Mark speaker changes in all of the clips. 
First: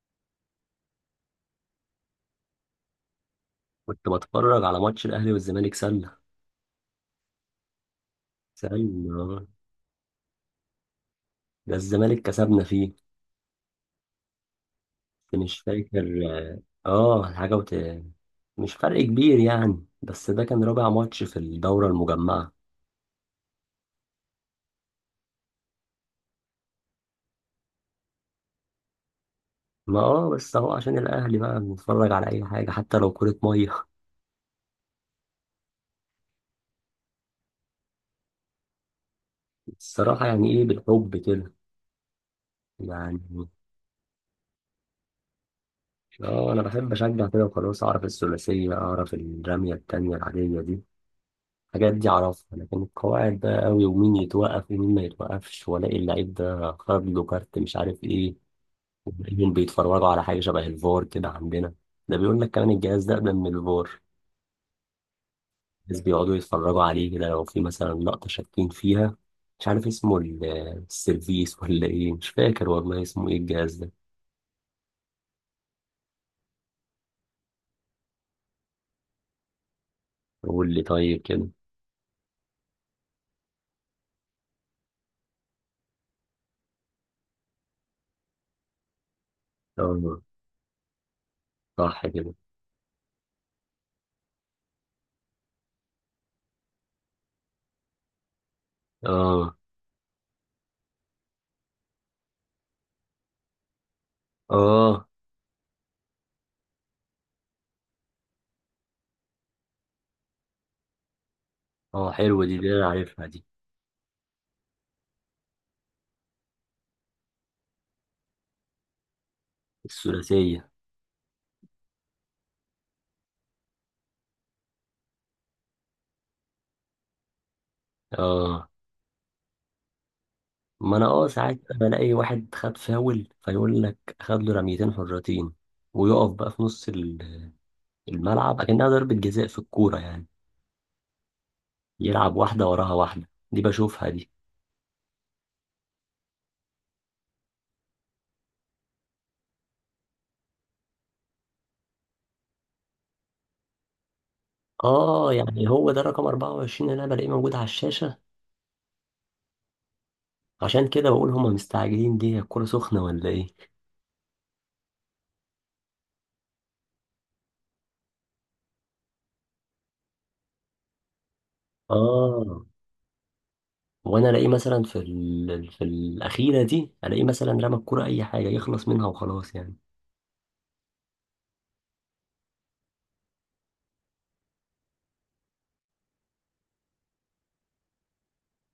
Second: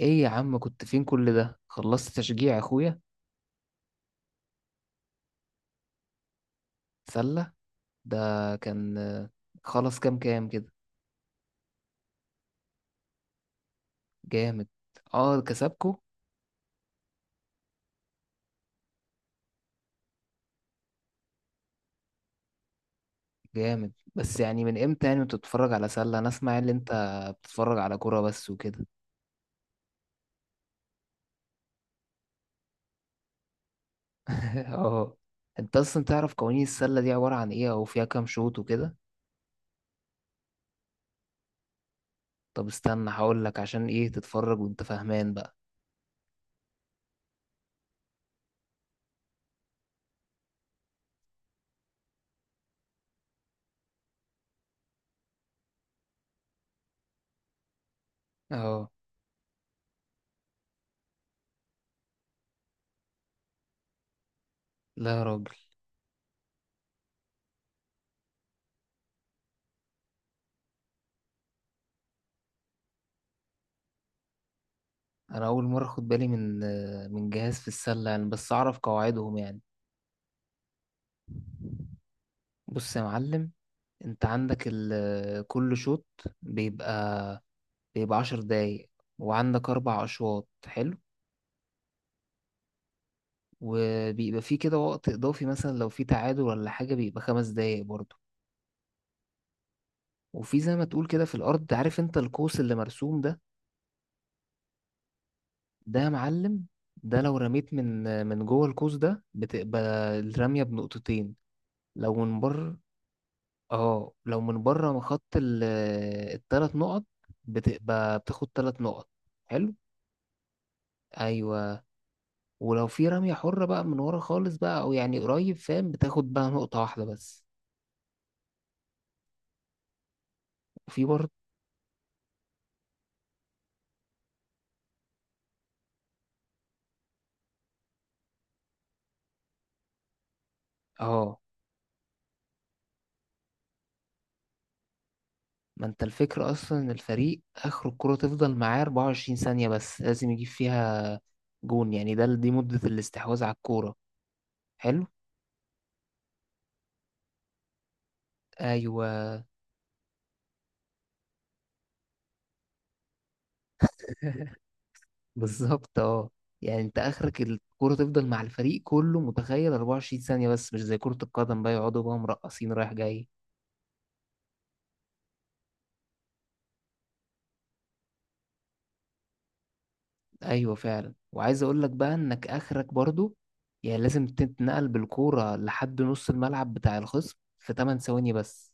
Speaker 1: ايه يا عم؟ كنت فين كل ده؟ خلصت تشجيع اخويا؟
Speaker 2: كنت بتفرج على ماتش الأهلي والزمالك سلة.
Speaker 1: سلة؟ ده كان
Speaker 2: سلة، آه.
Speaker 1: خلص كام كام كده؟
Speaker 2: ده الزمالك كسبنا فيه،
Speaker 1: جامد.
Speaker 2: بس
Speaker 1: اه،
Speaker 2: مش
Speaker 1: كسبكو؟
Speaker 2: فاكر. اه، حاجة مش فرق كبير يعني، بس ده كان رابع ماتش في الدورة المجمعة.
Speaker 1: جامد. بس يعني من امتى يعني انت بتتفرج على سلة؟ انا اسمع ان انت بتتفرج على كورة بس وكده.
Speaker 2: ما بس اهو عشان الأهلي بقى بنتفرج على أي حاجة، حتى لو كرة مية.
Speaker 1: اه. انت اصلا تعرف قوانين السلة دي عبارة عن ايه، او فيها كام شوط وكده؟
Speaker 2: الصراحة يعني ايه، بالحب كده
Speaker 1: طب استنى هقول
Speaker 2: يعني.
Speaker 1: لك عشان ايه تتفرج وانت فاهمان بقى.
Speaker 2: اه، أنا بحب أشجع كده وخلاص، أعرف الثلاثية، أعرف الرمية التانية العادية دي. الحاجات دي أعرفها، لكن القواعد بقى أوي ومين يتوقف ومين ما يتوقفش، وألاقي اللعيب ده خد له كارت مش عارف إيه.
Speaker 1: اه.
Speaker 2: وتلاقيهم بيتفرجوا على حاجة شبه الفار كده عندنا. ده بيقول لك كمان الجهاز ده أقدم من الفار.
Speaker 1: لا يا راجل،
Speaker 2: الناس بيقعدوا يتفرجوا عليه كده لو في مثلا لقطة شاكين فيها. مش عارف اسمه السيرفيس ولا إيه، مش فاكر والله اسمه إيه الجهاز ده.
Speaker 1: انا اول مرة اخد بالي من من جهاز في السلة يعني، بس اعرف قواعدهم يعني.
Speaker 2: قول لي طيب كده.
Speaker 1: بص يا معلم، انت عندك كل شوط بيبقى بيبقى عشر دقايق، وعندك اربع
Speaker 2: آه.
Speaker 1: اشواط. حلو.
Speaker 2: صح كده.
Speaker 1: وبيبقى فيه كده وقت اضافي مثلا لو في تعادل ولا حاجة، بيبقى خمس دقايق برضه.
Speaker 2: آه.
Speaker 1: وفي زي ما تقول كده في الارض، عارف انت القوس اللي مرسوم ده؟
Speaker 2: آه.
Speaker 1: ده يا معلم، ده لو رميت من جوه القوس ده بتبقى الرمية بنقطتين.
Speaker 2: آه،
Speaker 1: لو من
Speaker 2: حلوة دي
Speaker 1: بره،
Speaker 2: أنا عارفها دي،
Speaker 1: اه، لو من بره من خط التلات نقط، بتبقى بتاخد تلات نقط. حلو.
Speaker 2: الثلاثية.
Speaker 1: ايوه. ولو في رمية حرة بقى من ورا خالص بقى أو يعني قريب فاهم، بتاخد بقى نقطة واحدة بس.
Speaker 2: اه، ما
Speaker 1: وفي
Speaker 2: انا
Speaker 1: برضه،
Speaker 2: ساعات بلاقي واحد خد فاول، فيقول لك خد له رميتين حرتين، ويقف بقى في نص الملعب، اكنها ضربة جزاء في الكورة يعني.
Speaker 1: اه.
Speaker 2: يلعب واحدة وراها واحدة، دي بشوفها دي.
Speaker 1: ما انت الفكرة أصلا إن الفريق آخر الكرة تفضل معاه 24 ثانية بس، لازم يجيب فيها جون يعني. ده دي مدة الاستحواذ على الكورة. حلو.
Speaker 2: اه، يعني هو ده رقم 24 اللي انا بلاقيه موجود على الشاشة.
Speaker 1: أيوه.
Speaker 2: عشان كده بقول هما مستعجلين، دي هي الكورة سخنة ولا ايه؟
Speaker 1: بالظبط، اه. يعني انت آخرك الكرة تفضل مع الفريق كله متخيل 24 ثانية بس، مش زي كرة القدم بقى يقعدوا بقى
Speaker 2: اه.
Speaker 1: مرقصين رايح جاي.
Speaker 2: وانا الاقيه مثلا في الاخيرة دي، الاقيه مثلا رمى الكورة اي حاجة يخلص منها وخلاص يعني.
Speaker 1: ايوه فعلا. وعايز اقول لك بقى انك اخرك برضو، يعني لازم تتنقل بالكوره لحد نص الملعب بتاع الخصم في 8 ثواني بس.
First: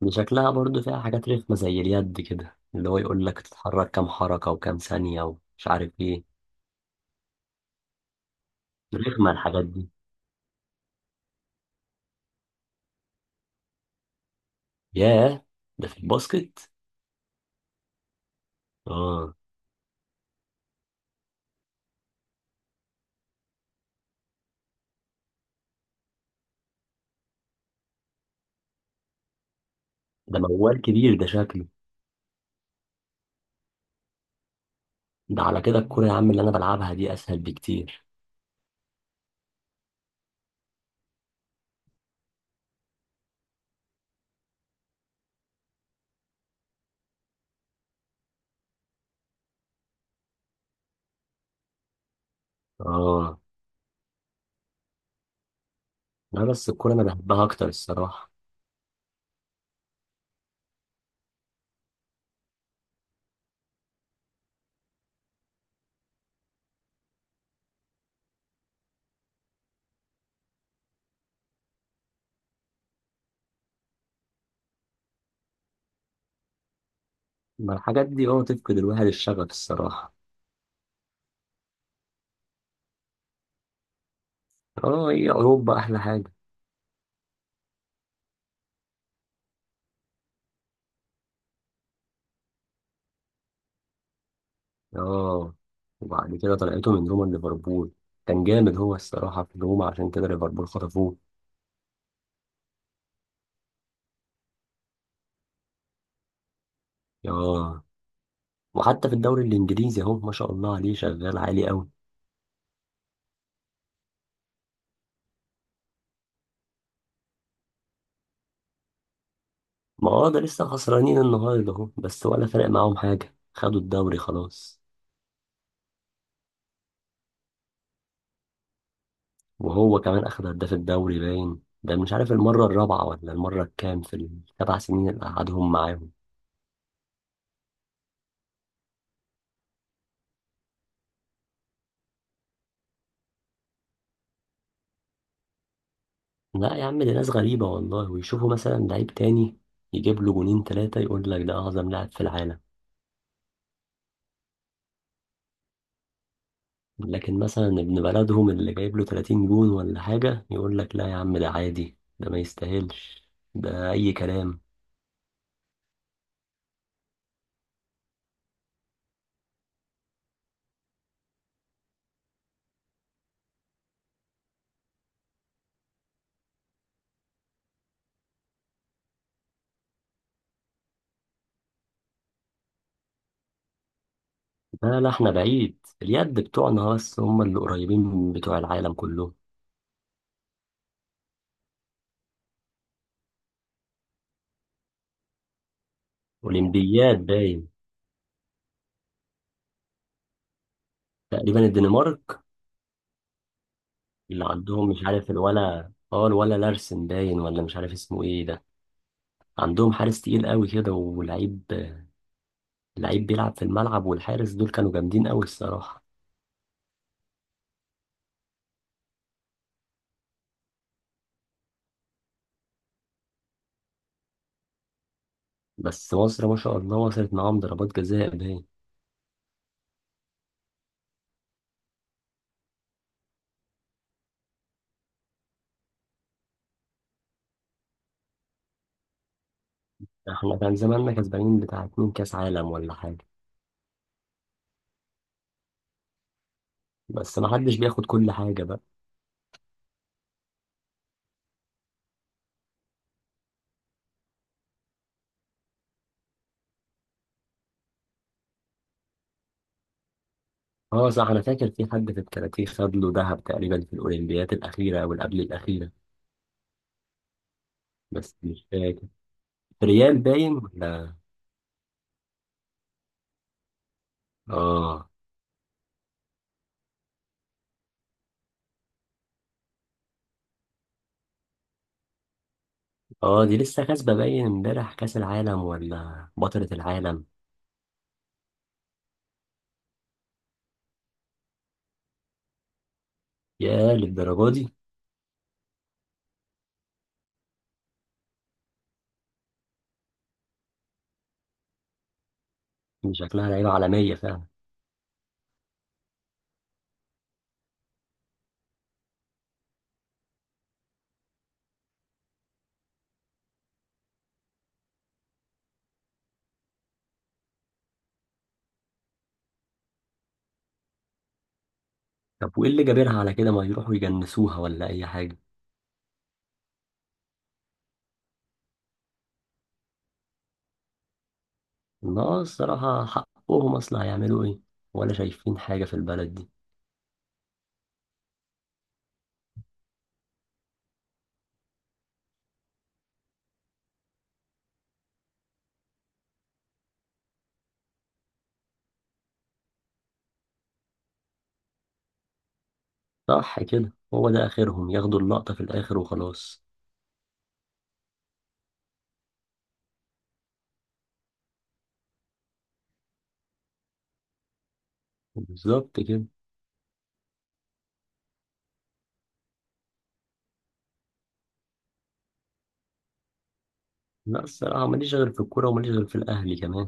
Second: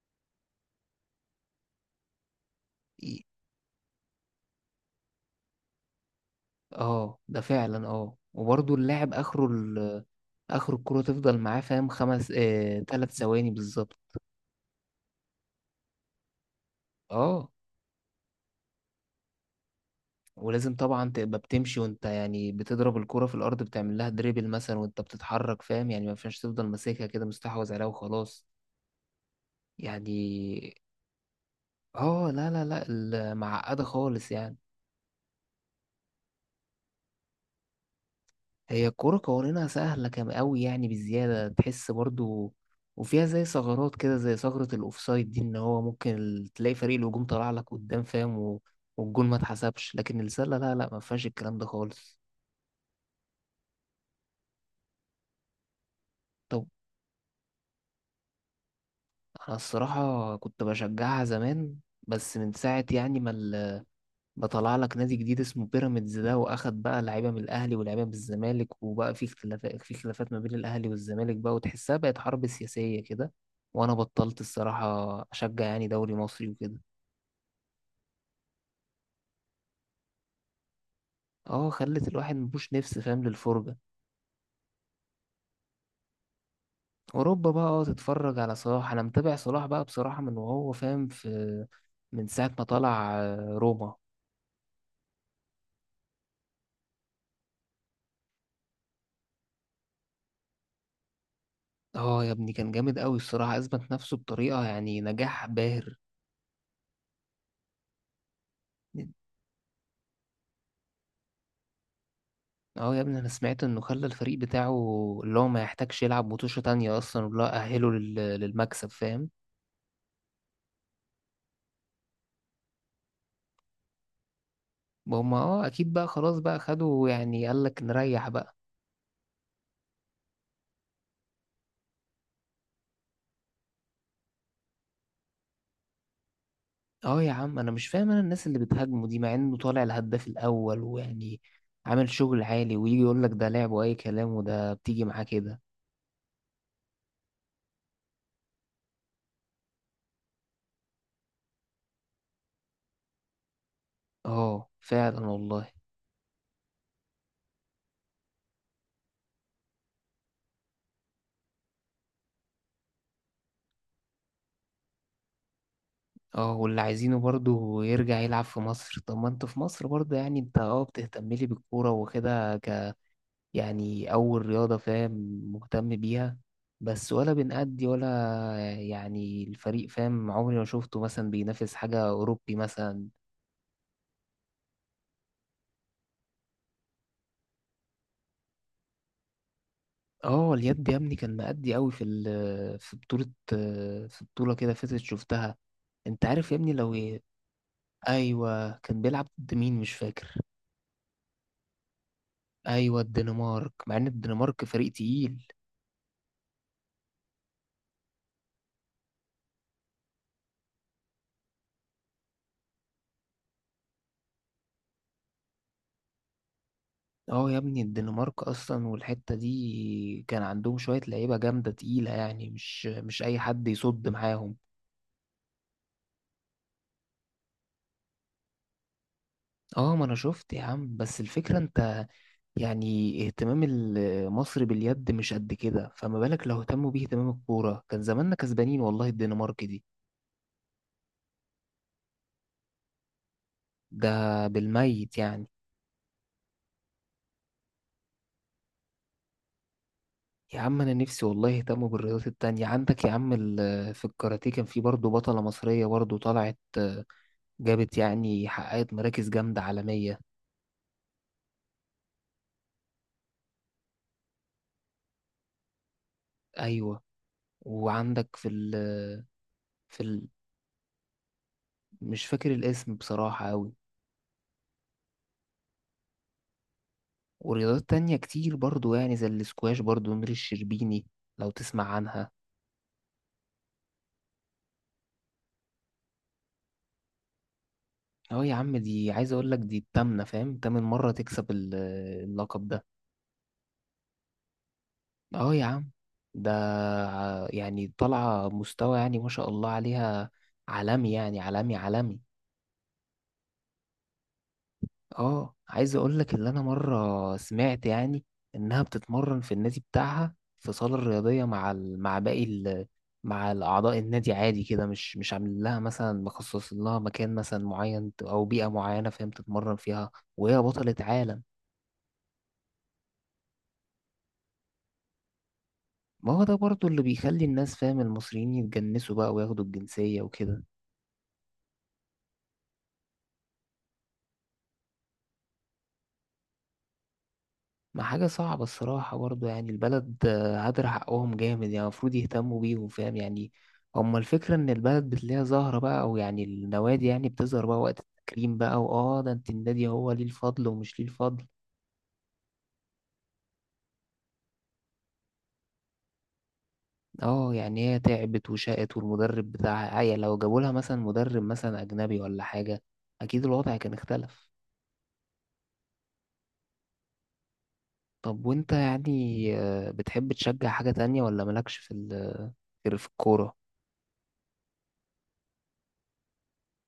Speaker 2: دي شكلها برضو فيها حاجات رخمة زي اليد كده، اللي هو
Speaker 1: ي-
Speaker 2: يقول لك تتحرك كام حركة وكام ثانية ومش عارف ايه.
Speaker 1: اه، ده فعلا. اه، وبرضو اللاعب
Speaker 2: رخمة
Speaker 1: اخره
Speaker 2: الحاجات دي.
Speaker 1: اخر الكوره تفضل معاه فاهم خمس 3 ثواني بالظبط.
Speaker 2: ياه، ده في الباسكت؟
Speaker 1: اه.
Speaker 2: اه.
Speaker 1: ولازم طبعا تبقى بتمشي وانت يعني بتضرب الكوره في الارض، بتعمل لها دريبل مثلا وانت بتتحرك فاهم. يعني ما ينفعش تفضل ماسكها كده مستحوذ عليها وخلاص
Speaker 2: ده
Speaker 1: يعني.
Speaker 2: موال كبير ده شكله.
Speaker 1: اه. لا معقده خالص يعني.
Speaker 2: ده على كده الكورة يا عم اللي انا بلعبها دي اسهل بكتير.
Speaker 1: هي الكورة قوانينها سهلة كم أوي يعني، بالزيادة تحس برضو. وفيها زي ثغرات كده زي ثغرة الأوفسايد دي، إن هو ممكن تلاقي فريق الهجوم طلع لك قدام فاهم والجون ما اتحسبش. لكن السلة لا لا، ما فيهاش الكلام ده خالص.
Speaker 2: اه. لا،
Speaker 1: طب.
Speaker 2: بس الكورة انا بحبها اكتر الصراحة.
Speaker 1: أنا الصراحة كنت بشجعها زمان، بس من ساعة يعني ما ده طلع لك نادي جديد اسمه بيراميدز ده، واخد بقى لعيبه من الاهلي ولاعيبه من الزمالك، وبقى في اختلافات، في خلافات ما بين الاهلي والزمالك بقى، وتحسها بقت حرب سياسيه كده، وانا بطلت الصراحه اشجع يعني دوري مصري وكده.
Speaker 2: ما الحاجات دي اه تفقد الواحد الشغف الصراحة.
Speaker 1: اه، خلت الواحد مبوش نفس فاهم للفرجه.
Speaker 2: اه، هي اوروبا احلى حاجة.
Speaker 1: اوروبا بقى، اه، تتفرج على صلاح. انا متابع صلاح بقى بصراحه من وهو فاهم في، من ساعه ما طلع روما.
Speaker 2: اه، وبعد كده طلعته من روما ليفربول. كان جامد هو الصراحة في روما، عشان كده ليفربول خطفوه.
Speaker 1: اه يا ابني، كان جامد قوي الصراحه، اثبت نفسه بطريقه يعني نجاح باهر.
Speaker 2: اه. وحتى في الدوري الانجليزي اهو، ما شاء الله عليه، شغال عالي قوي.
Speaker 1: اه يا ابني انا سمعت انه خلى الفريق بتاعه اللي هو ما يحتاجش يلعب متوشة تانية اصلا ولا اهله للمكسب فاهم.
Speaker 2: ما هو ده لسه خسرانين النهارده اهو، بس ولا فرق معاهم حاجه، خدوا الدوري خلاص.
Speaker 1: هما اه اكيد بقى، خلاص بقى خدوا، يعني قال لك نريح بقى.
Speaker 2: وهو كمان اخد هداف الدوري باين، ده مش عارف المره الرابعه ولا المره الكام في السبع سنين اللي قعدهم معاهم.
Speaker 1: اه يا عم انا مش فاهم، انا الناس اللي بتهاجمه دي مع انه طالع الهداف الاول ويعني عامل شغل عالي، ويجي يقول لك ده لعب واي كلام، وده بتيجي معاه كده.
Speaker 2: لا يا عم، دي ناس غريبه والله. ويشوفوا مثلا لعيب تاني يجيب له جونين ثلاثه، يقول لك ده اعظم لاعب في العالم.
Speaker 1: اه فعلا والله.
Speaker 2: لكن مثلا ابن بلدهم اللي جايب له 30 جون ولا حاجه، يقول لك لا يا عم ده عادي، ده ما يستاهلش، ده اي كلام.
Speaker 1: اه، واللي عايزينه برضه يرجع يلعب في مصر. طب ما انت في مصر برضه يعني، انت اه بتهتم لي بالكورة وكده، يعني أول رياضة فاهم مهتم بيها، بس ولا بنأدي ولا، يعني الفريق فاهم عمري ما شفته مثلا بينافس حاجة أوروبي مثلا.
Speaker 2: لا لا، احنا بعيد، اليد بتوعنا بس هم اللي قريبين بتوع العالم كله.
Speaker 1: اه، اليد يا ابني كان مأدي قوي في في بطولة، في بطولة كده فاتت شفتها. انت عارف يا ابني لو ايه.
Speaker 2: اولمبياد باين.
Speaker 1: ايوه كان بيلعب ضد مين مش فاكر.
Speaker 2: تقريبا الدنمارك.
Speaker 1: ايوه الدنمارك، مع ان
Speaker 2: اللي
Speaker 1: الدنمارك
Speaker 2: عندهم
Speaker 1: فريق
Speaker 2: مش عارف
Speaker 1: تقيل.
Speaker 2: الولا لارسن باين، ولا مش عارف اسمه ايه ده. عندهم حارس تقيل قوي كده ولعيب، لعيب بيلعب في الملعب، والحارس دول كانوا جامدين قوي الصراحة.
Speaker 1: اه يا ابني الدنمارك اصلا والحتة دي كان عندهم شوية لعيبة جامدة تقيلة، يعني مش اي حد يصد معاهم.
Speaker 2: بس مصر ما شاء الله وصلت معاهم ضربات جزاء باين.
Speaker 1: اه ما انا شفت يا عم، بس الفكرة انت يعني اهتمام مصر باليد مش قد كده، فما بالك لو اهتموا بيه اهتمام الكورة؟ كان زماننا كسبانين والله الدنمارك دي.
Speaker 2: احنا كان زماننا كسبانين بتاع اتنين كاس عالم ولا حاجة.
Speaker 1: ده بالميت يعني.
Speaker 2: بس ما حدش بياخد كل حاجة بقى.
Speaker 1: يا عم انا نفسي والله يهتموا بالرياضات التانية. عندك يا عم في الكاراتيه كان في برضه بطلة مصرية برضه طلعت، جابت يعني حققت مراكز جامدة عالمية.
Speaker 2: اه صح، انا فاكر في حد في الكاراتيه خد له ذهب تقريبا في الاولمبيات الاخيره او اللي قبل الاخيره.
Speaker 1: ايوه، وعندك
Speaker 2: بس
Speaker 1: في
Speaker 2: مش
Speaker 1: ال
Speaker 2: فاكر،
Speaker 1: في
Speaker 2: ريال
Speaker 1: ال
Speaker 2: باين ولا.
Speaker 1: مش فاكر الاسم بصراحة أوي.
Speaker 2: اه.
Speaker 1: ورياضات تانية كتير برضو يعني، زي الاسكواش برضو نور الشربيني لو تسمع عنها.
Speaker 2: اه، دي لسه كاسبه باين امبارح كاس العالم، ولا بطله العالم.
Speaker 1: اه يا عم، دي عايز اقول لك دي التامنة فاهم، تامن مرة تكسب اللقب ده.
Speaker 2: يا، للدرجه دي.
Speaker 1: اه يا عم. ده يعني طالعة مستوى يعني ما شاء الله عليها، عالمي يعني، عالمي.
Speaker 2: دي شكلها لعيبه عالميه فعلا.
Speaker 1: اه، عايز اقول لك اللي انا مره سمعت، يعني انها بتتمرن في النادي بتاعها في صاله رياضيه مع مع باقي مع الاعضاء النادي عادي كده، مش عامل لها مثلا مخصص لها مكان مثلا معين، او بيئه معينه فاهم تتمرن فيها، وهي بطله عالم.
Speaker 2: طب وايه اللي جابرها على كده، ما يروحوا يجنسوها ولا اي حاجه.
Speaker 1: ما هو ده برضو اللي بيخلي الناس فاهم المصريين يتجنسوا بقى وياخدوا الجنسيه وكده.
Speaker 2: لا، الصراحه حقهم اصلا، هيعملوا ايه ولا شايفين حاجه في البلد دي.
Speaker 1: ما حاجة صعبة الصراحة برضو يعني، البلد هدر حقهم جامد يعني، المفروض يهتموا بيهم فاهم يعني. هما الفكرة إن البلد بتلاقيها زهرة بقى، أو يعني النوادي يعني بتظهر بقى وقت التكريم بقى، وآه ده أنت النادي هو ليه الفضل ومش ليه الفضل.
Speaker 2: صح كده، هو ده اخرهم ياخدوا اللقطه في الاخر وخلاص.
Speaker 1: آه يعني هي تعبت وشقت، والمدرب بتاعها عيا. لو جابوا لها مثلا مدرب مثلا أجنبي ولا حاجة أكيد الوضع كان اختلف.
Speaker 2: بالظبط كده.
Speaker 1: طب وأنت يعني بتحب تشجع حاجة تانية، ولا مالكش في غير في الكورة؟
Speaker 2: لا، الصراحة ماليش غير في الكورة، وماليش غير في الأهلي كمان.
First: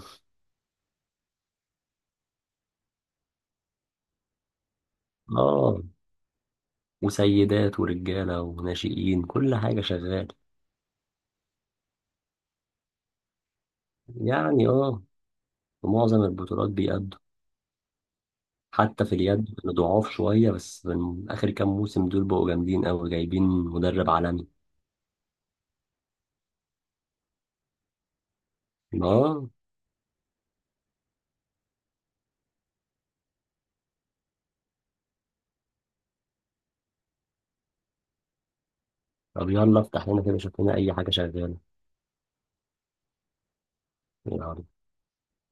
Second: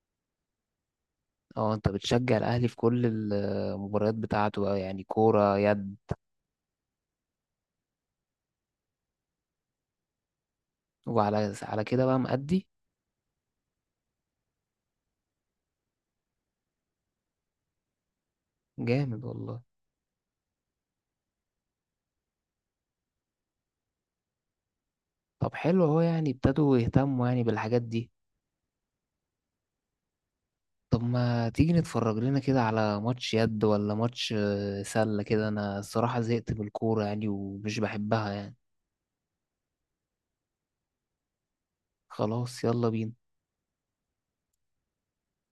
Speaker 1: اه، انت بتشجع الاهلي في كل المباريات بتاعته بقى يعني كورة
Speaker 2: اه،
Speaker 1: يد.
Speaker 2: وسيدات ورجالة وناشئين، كل حاجة شغال.
Speaker 1: وعلى كده بقى مأدي.
Speaker 2: يعني اه، في معظم البطولات بيأدوا. حتى في
Speaker 1: جامد
Speaker 2: اليد
Speaker 1: والله.
Speaker 2: أنا ضعاف شوية، بس من آخر كام موسم دول بقوا جامدين أوي، جايبين مدرب عالمي.
Speaker 1: طب حلو اهو، يعني ابتدوا يهتموا يعني بالحاجات دي.
Speaker 2: اه.
Speaker 1: طب ما تيجي نتفرج لنا كده على ماتش يد ولا ماتش سلة كده؟ انا الصراحة زهقت من الكورة يعني ومش بحبها يعني.
Speaker 2: طب يلا افتح لنا كده، شوف لنا أي حاجة شغالة.
Speaker 1: خلاص، يلا بينا.
Speaker 2: يلا.